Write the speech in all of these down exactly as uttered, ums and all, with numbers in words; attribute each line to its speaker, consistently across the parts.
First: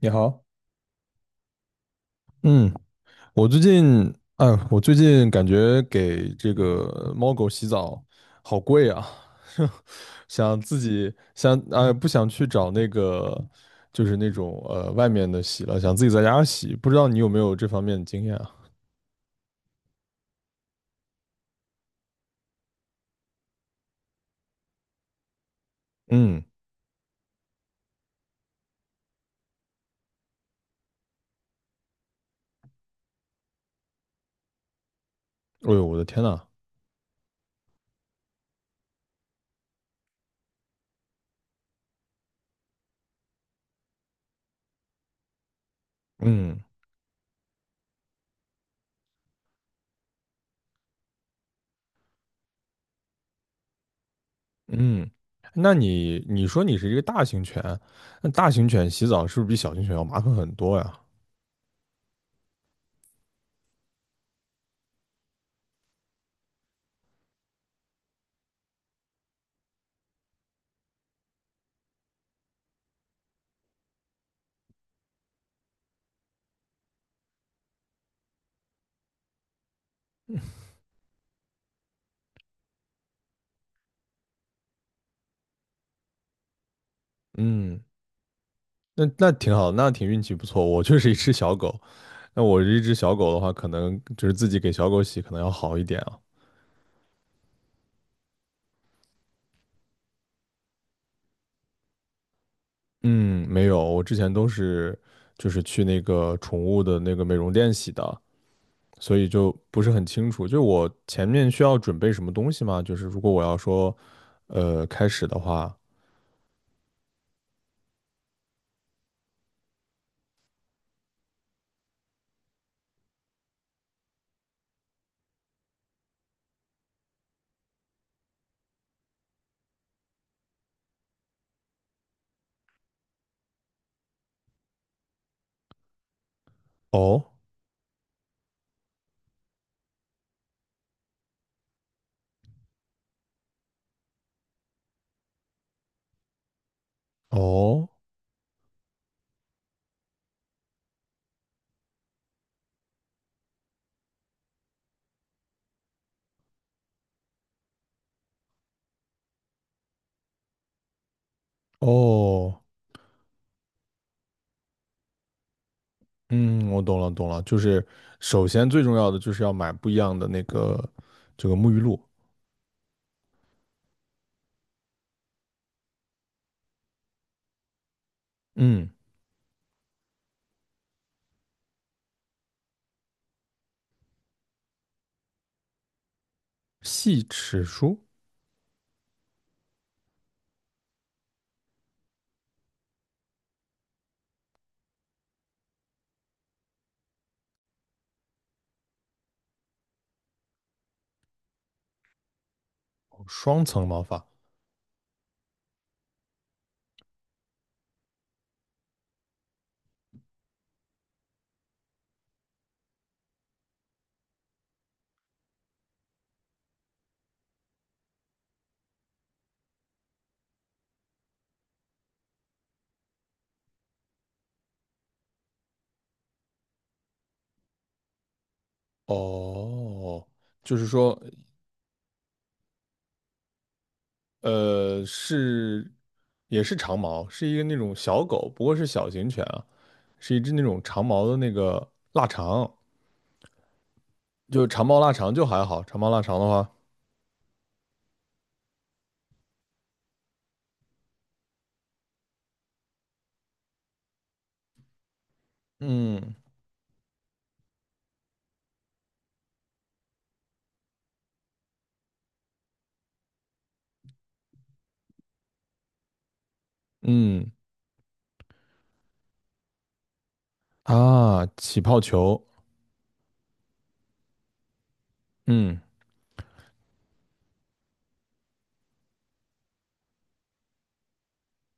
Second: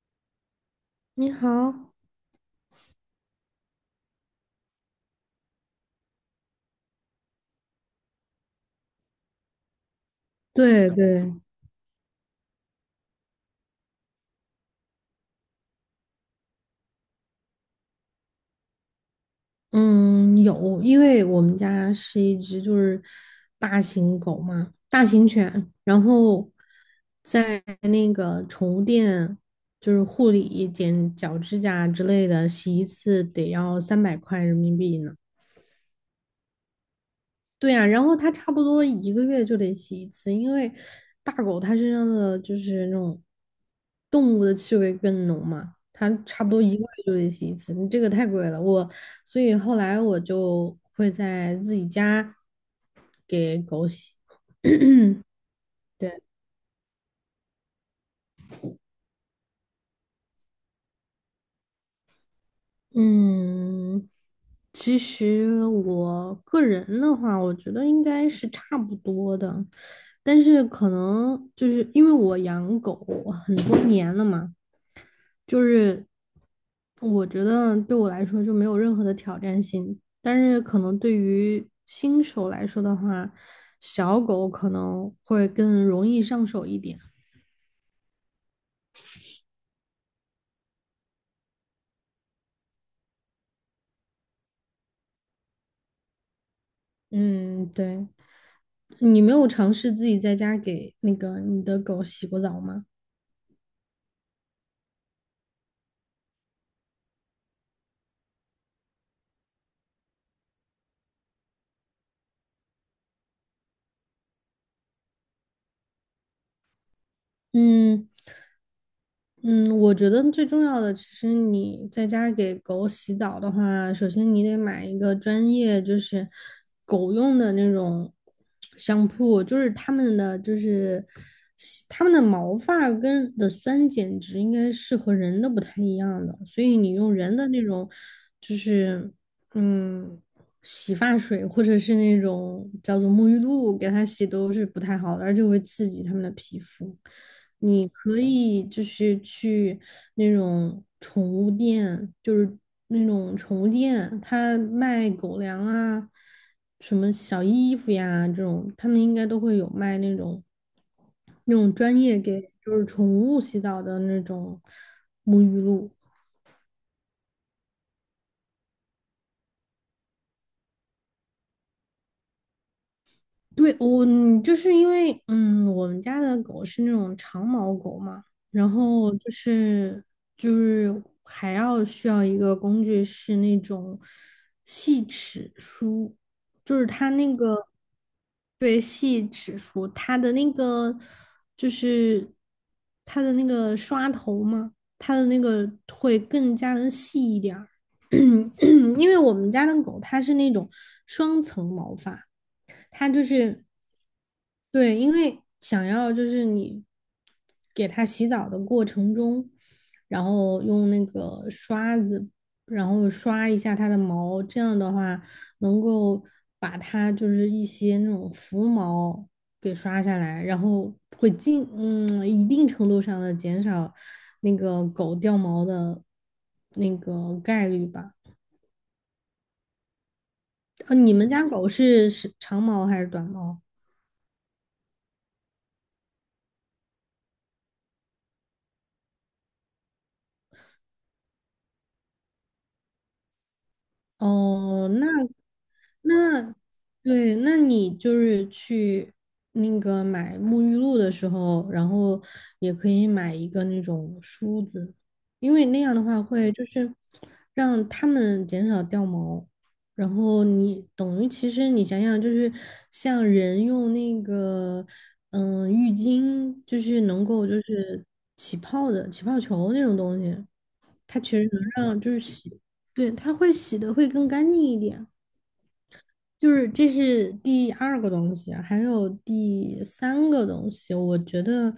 Speaker 1: 你好。
Speaker 2: 你好，
Speaker 1: 嗯。我最近，哎，我最近感觉给这个猫狗洗澡好贵啊。想自
Speaker 2: 对
Speaker 1: 己
Speaker 2: 对，
Speaker 1: 想，哎，不想去找那个，就是那种呃外面的洗了，想自己在家洗，不知道你有没有这方面的经验啊？
Speaker 2: 嗯，有，因为我们家是一只就是大型狗嘛，大型犬，然
Speaker 1: 嗯。
Speaker 2: 后在那个宠物店就是护理、剪脚趾甲之类的，洗一次得要三百块人民币呢。
Speaker 1: 哎呦，我的天呐。
Speaker 2: 对呀、然后它差不多一个月就得洗一次，因为大狗它身上的就是那种动物的气味更浓嘛，它差不多
Speaker 1: 嗯，
Speaker 2: 一个月就得洗一次，你这个太贵了。我所以后来我就会在自己家给狗洗。
Speaker 1: 嗯。那
Speaker 2: 对，
Speaker 1: 你你说你是一个大型犬，那大型犬洗澡是不是比小型犬要麻烦很多呀？
Speaker 2: 嗯，其实我个人的话，我觉得应该是差不多的，但是可能就是因为我养狗很多年了嘛。就是我觉得对我来说就没有任何的挑战性，但是可能对于新手来说的话，小狗可能会更容易上手一点。
Speaker 1: 嗯。那那挺好，那挺运气不错，我就是一只小狗。那我这一只小狗的话，可能就是自己给小狗洗，可能要好一点啊。
Speaker 2: 嗯，对，你没有尝试自己在家给那个你的狗洗过澡吗？
Speaker 1: 嗯，没有，我之前都是就是去那个宠物的那个美容店洗的，所以就不是很清楚。就我前面需要准备什么东西吗？就是如果我要说，呃，开始的话。
Speaker 2: 嗯。嗯，我觉得最重要的，其实你在家给狗洗澡的话，首先你得买一个专业，就是狗用的那种香铺，就是他们的，就是他们的毛发跟的酸碱值应该是和人的不太一样的，所以你用
Speaker 1: 哦，
Speaker 2: 人的那种，就是嗯，洗发水或者是那种叫做沐浴露给它洗都是不太好的，而且会刺激它们的皮肤。你
Speaker 1: 哦，
Speaker 2: 可以就是去那种宠物店，就是那种宠物店，它卖狗粮啊，什么小衣服呀这种，他们应该都会有卖那种那种专业给
Speaker 1: 哦。
Speaker 2: 就是宠物洗澡的那种沐浴露。
Speaker 1: 嗯，我懂了懂了，就是首先最重要的就是要买不一样的那个这个沐浴露。
Speaker 2: 对，我嗯就是因为嗯，我们家的狗是那种长毛狗嘛，然
Speaker 1: 嗯。
Speaker 2: 后就是就是还要需要一个工具是那种细齿梳，就是它
Speaker 1: 细
Speaker 2: 那
Speaker 1: 齿
Speaker 2: 个
Speaker 1: 梳。
Speaker 2: 对细齿梳，它的那个就是它的那个刷头嘛，它的那个会更加的细一点儿，因为我们家的狗它是那种双层毛发。它就
Speaker 1: 双
Speaker 2: 是
Speaker 1: 层毛发。
Speaker 2: 对，因为想要就是你给它洗澡的过程中，然后用那个刷子，然后刷一下它的毛，这样的话能够把它就是一些那种浮毛给刷下来，然后会尽嗯一定程度上的减少那个狗掉毛的那个概率吧。
Speaker 1: 哦，就是
Speaker 2: 呃，你
Speaker 1: 说，
Speaker 2: 们家狗是是长毛还是短毛？
Speaker 1: 呃，是也是长毛，是一个那种小狗，不过是小型犬啊，是一只那种长毛的那个腊肠，就长
Speaker 2: 哦，
Speaker 1: 毛
Speaker 2: 那
Speaker 1: 腊肠就还好，长毛腊肠的
Speaker 2: 那
Speaker 1: 话。
Speaker 2: 对，那你就是去那个买沐浴露的时候，然后也可以买一个那种梳子，因为那样的话
Speaker 1: 嗯，
Speaker 2: 会就是让它们减少掉毛。然后你等于其实你想想，就是像人用那个嗯浴巾，就是能够
Speaker 1: 嗯，
Speaker 2: 就是起泡的起泡球那种东西。它其
Speaker 1: 啊，
Speaker 2: 实能
Speaker 1: 起泡
Speaker 2: 让就是
Speaker 1: 球。
Speaker 2: 洗，对，它会洗的会更干净一点。
Speaker 1: 嗯，
Speaker 2: 就是这是第二个东西啊还有第三个东西，我觉得，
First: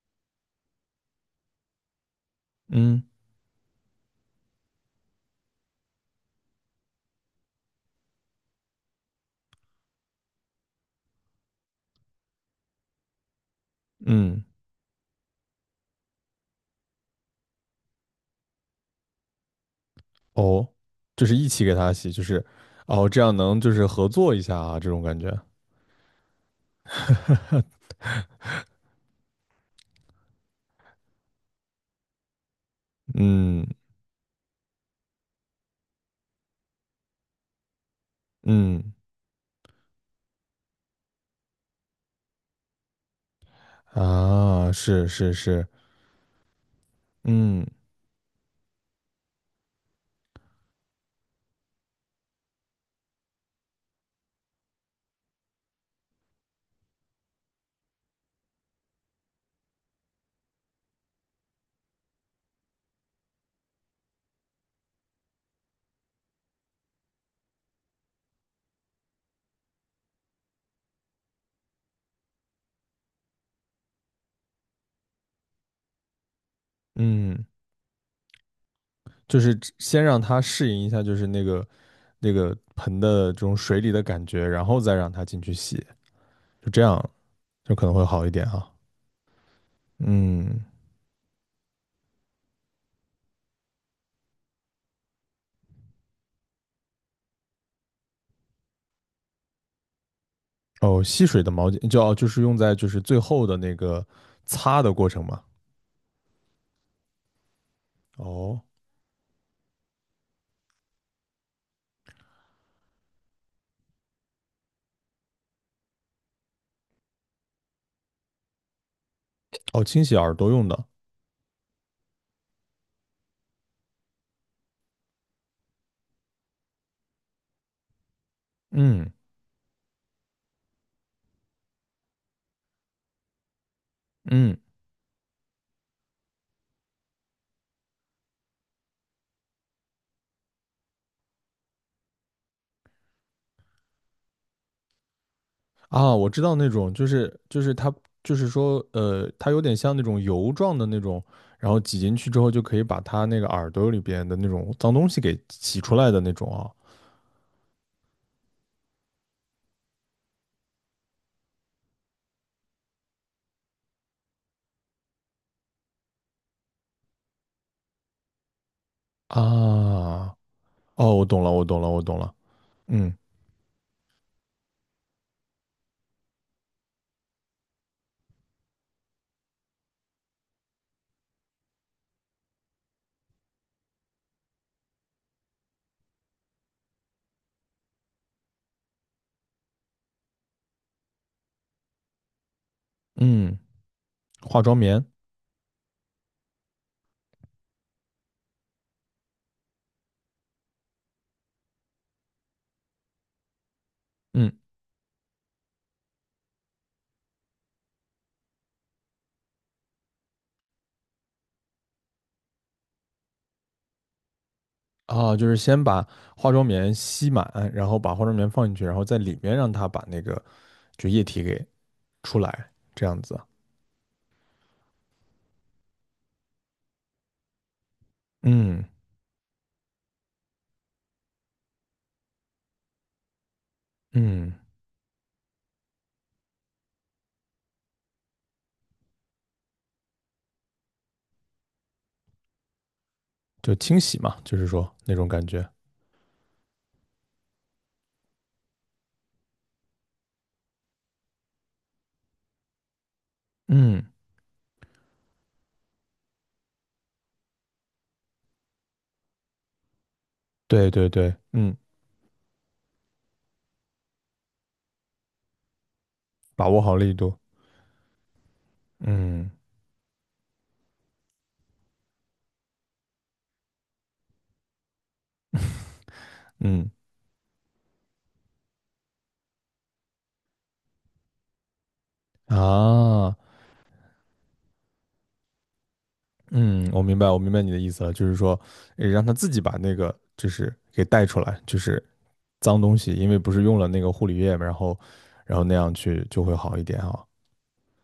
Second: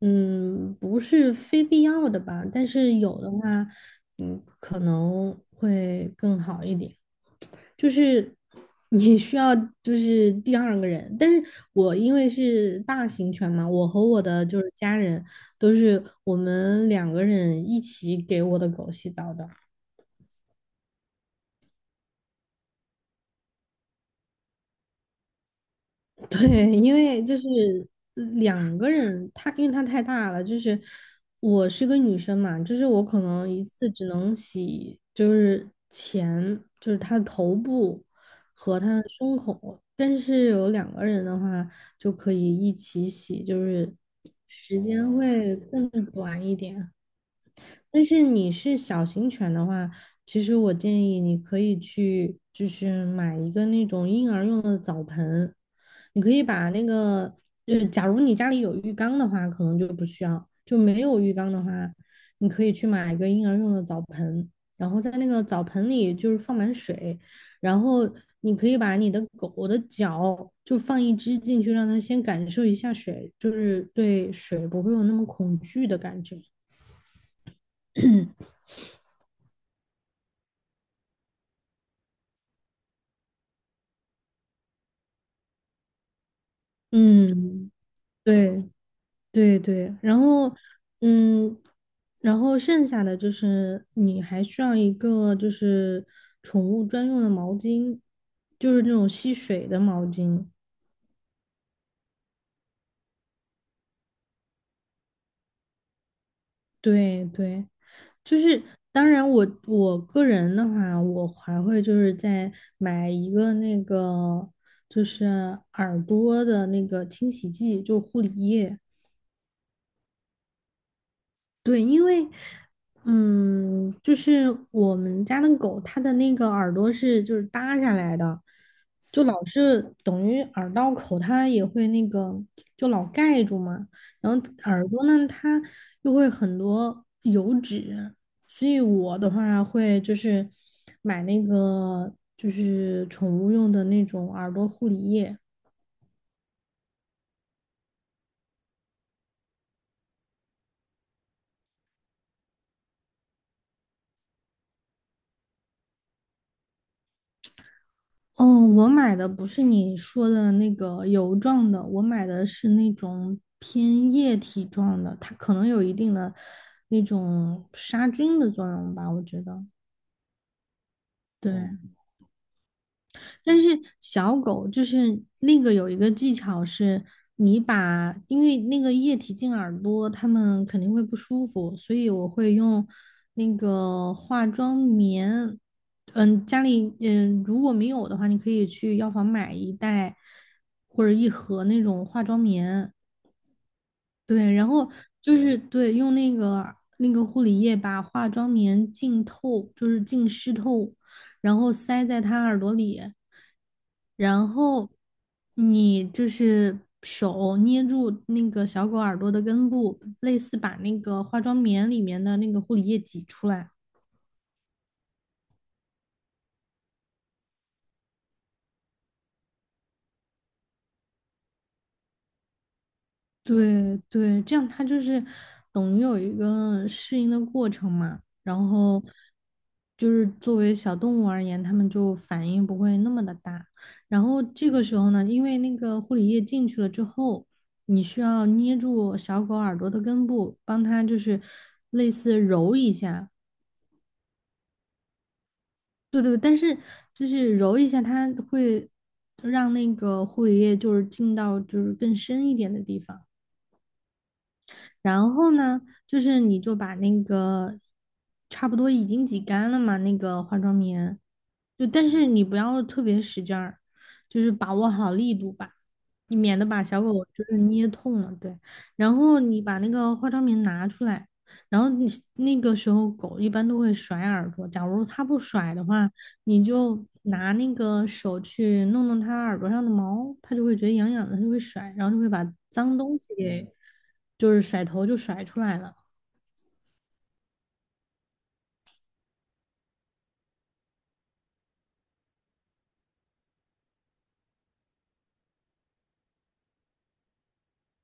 Speaker 2: 嗯，不是非必要的吧，但是
Speaker 1: 嗯，
Speaker 2: 有的话，嗯，可能会更好一点。就是你需要就是第二个人，但是我因为是大型犬嘛，我和我
Speaker 1: 嗯。
Speaker 2: 的就是家人都是我们两个人一起给我的狗洗澡的。
Speaker 1: 哦，就是一起给它洗，就是哦，这样能就是合作一下啊，这种感觉。
Speaker 2: 对，因为就是呃两个人，他因为他太大了，就是我是个女生嘛，就是我可能一
Speaker 1: 嗯，
Speaker 2: 次只能洗，就是前，就是他的头部和他
Speaker 1: 嗯，
Speaker 2: 的胸口，但是有两个人的话就可以一起洗，就是
Speaker 1: 啊，
Speaker 2: 时
Speaker 1: 是
Speaker 2: 间
Speaker 1: 是
Speaker 2: 会
Speaker 1: 是。
Speaker 2: 更短一点。
Speaker 1: 嗯，
Speaker 2: 但是你是小型犬的话，其实我建议你可以去，就是买一个那种婴儿用的澡盆，你可以把那个，就是假如你家里有浴缸的话，可能就不需要；就没有浴缸的话，你可以去买一个婴儿用的澡盆，然后在那个澡盆里就是放满水，然后你可以把你的狗的脚就放一只进去，让它先感受一下水，就是对水不会有那么恐惧的感觉。
Speaker 1: 嗯。就是先让它适应一下，就是那个那个盆的这种水里的感觉，然后再让它进去洗，就这样
Speaker 2: 嗯。
Speaker 1: 就可能会好一点
Speaker 2: 对
Speaker 1: 哈。
Speaker 2: 对对，然后
Speaker 1: 嗯。
Speaker 2: 嗯，然后剩下的就是你还需要一个就是宠物专用的毛巾，就是那种吸水的毛巾。
Speaker 1: 哦，吸水的毛巾就要就是用在就是最后的那个擦的过程嘛。
Speaker 2: 对对，就
Speaker 1: 哦，
Speaker 2: 是当然我我个人的话，我还会就是再买一个那个就是耳朵的那个清洗剂，就护理液。
Speaker 1: 哦，清洗耳朵用的。
Speaker 2: 对，因为，嗯，就是我们家的狗，它的那个耳朵是就是耷下来的，
Speaker 1: 嗯，
Speaker 2: 就老是等于耳道口，它也会那个就老盖住嘛。然后
Speaker 1: 嗯，
Speaker 2: 耳朵呢，它又会很多油脂，所以我的话会就是买那个就是宠物用的那种耳朵护理液，
Speaker 1: 啊，我知道那种就是就是它就是说呃，它有点像那种油状的那种，然后挤进去之后就可以把它那个耳朵里边的那种脏东西给洗出来的那种啊。
Speaker 2: 哦，我买的不是你说的那个油状的，我买的是那种偏液体状的，它可能有一定的那种杀菌的作用吧，我觉得。
Speaker 1: 啊，哦，我懂了，
Speaker 2: 对，
Speaker 1: 我懂了，我懂了。嗯，
Speaker 2: 但是小狗就是那个有一个技巧是，你把因为那个液体进耳朵，它们肯定会不舒服，所以我会用那个化妆棉。嗯，家里嗯如果没有的话，你可以去药房买一袋或者一盒那种化妆棉，
Speaker 1: 嗯，
Speaker 2: 对，
Speaker 1: 化
Speaker 2: 然
Speaker 1: 妆
Speaker 2: 后
Speaker 1: 棉。
Speaker 2: 就是对，用那个那个护理液把化妆棉浸透，就是浸湿透，然后塞在他耳朵里，然
Speaker 1: 嗯，
Speaker 2: 后你就是手捏住那个小狗耳朵的根部，类似把那个化妆棉里面的那个护理液挤出来。
Speaker 1: 啊，就是先把化妆棉吸满，然后把化妆棉放进去，然后在里面让它把那个就液体给出来，这样子。
Speaker 2: 对对，这样它就是等于有一个适应的过程嘛，然
Speaker 1: 嗯，
Speaker 2: 后就是作为小动物而言，它们就反应不会那么的大。然后
Speaker 1: 嗯，
Speaker 2: 这个时候呢，因为那个护理液进去了之后，你需要捏住小狗耳朵的根部，帮它就是类似揉一下。
Speaker 1: 就清洗嘛，就是说那种感觉。
Speaker 2: 对对，但是就是揉一下，它会让那个护理液就是进到就是更深一点的地方。
Speaker 1: 嗯，
Speaker 2: 然后呢，就是你就把那个差不多已经挤干了嘛，那个化妆
Speaker 1: 对对
Speaker 2: 棉，
Speaker 1: 对，嗯，
Speaker 2: 就但是你不要特别使劲儿，就是把握好力度吧，你免得
Speaker 1: 把握
Speaker 2: 把
Speaker 1: 好
Speaker 2: 小狗
Speaker 1: 力度。
Speaker 2: 就是捏痛了。对，然后
Speaker 1: 嗯
Speaker 2: 你把那个化妆棉拿出来，然后你那个时候狗一般都会甩耳朵，假如它不甩的话，你
Speaker 1: 嗯，
Speaker 2: 就拿那个手去弄弄它耳朵上的毛，它就会觉得痒痒的，它就会甩，然后就会把脏东西
Speaker 1: 啊。
Speaker 2: 给就是甩头就甩出来了。
Speaker 1: 嗯，我明白，我明白你的意思了，就是说，呃让他自己把那个就是给带出来，就是脏东西，因为不是用了那个护理液嘛，然后，然后那样去就会好一点啊。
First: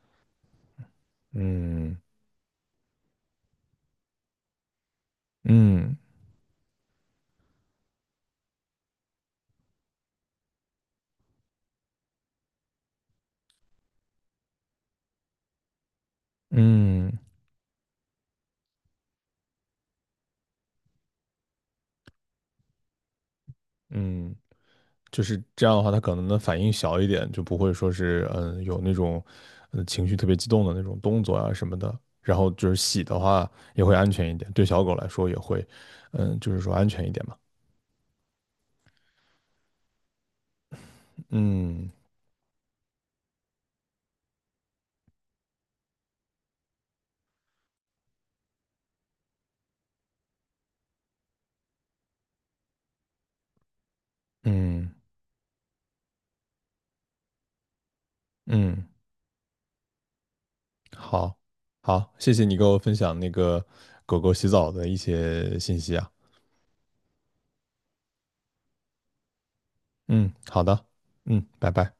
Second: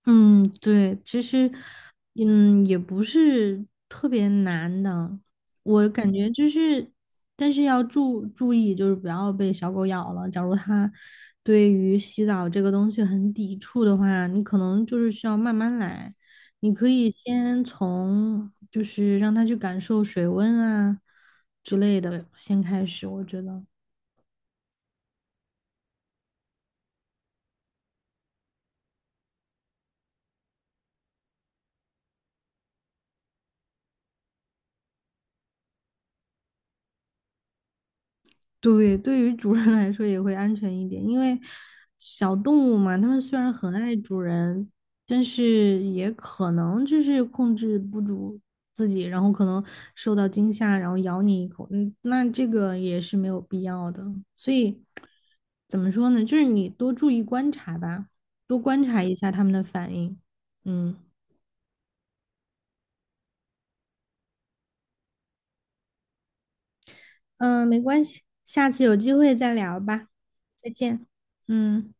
Speaker 2: 嗯，对，其实，
Speaker 1: 嗯，
Speaker 2: 嗯，也不是特别难的，我
Speaker 1: 嗯，
Speaker 2: 感觉就是，但是要注注意，就是不要被小狗咬了。假如它对于洗澡这个东西很抵触的话，你可能就是需要慢慢来。你可以
Speaker 1: 嗯，
Speaker 2: 先从就是让它去感受水温啊之类的先开始，我觉得。
Speaker 1: 嗯。就是这样的话，他可能的反应小一点，就不会说是嗯有那种呃情绪特别激动的那种动作啊什么的。然后就是洗的话也会安全一点，对小狗来说也会，嗯，就是说安全一点嘛。
Speaker 2: 对，对于主人来说也会安全一点，因为
Speaker 1: 嗯，
Speaker 2: 小动物嘛，它们虽然很爱主人，但是也可能就是控制不住自己，然后可能受到惊吓，然后咬你一口，嗯，那这个也是没有必要的。所以
Speaker 1: 嗯，
Speaker 2: 怎么说呢？就是你多注意观察吧，多观
Speaker 1: 嗯。
Speaker 2: 察一下它们的反应。嗯
Speaker 1: 好，好，谢谢你给我分享那个狗狗洗澡的一些信息啊。
Speaker 2: 嗯，没关系，下次有机会再聊吧，
Speaker 1: 嗯，好
Speaker 2: 再
Speaker 1: 的。
Speaker 2: 见。
Speaker 1: 嗯，拜
Speaker 2: 嗯。
Speaker 1: 拜。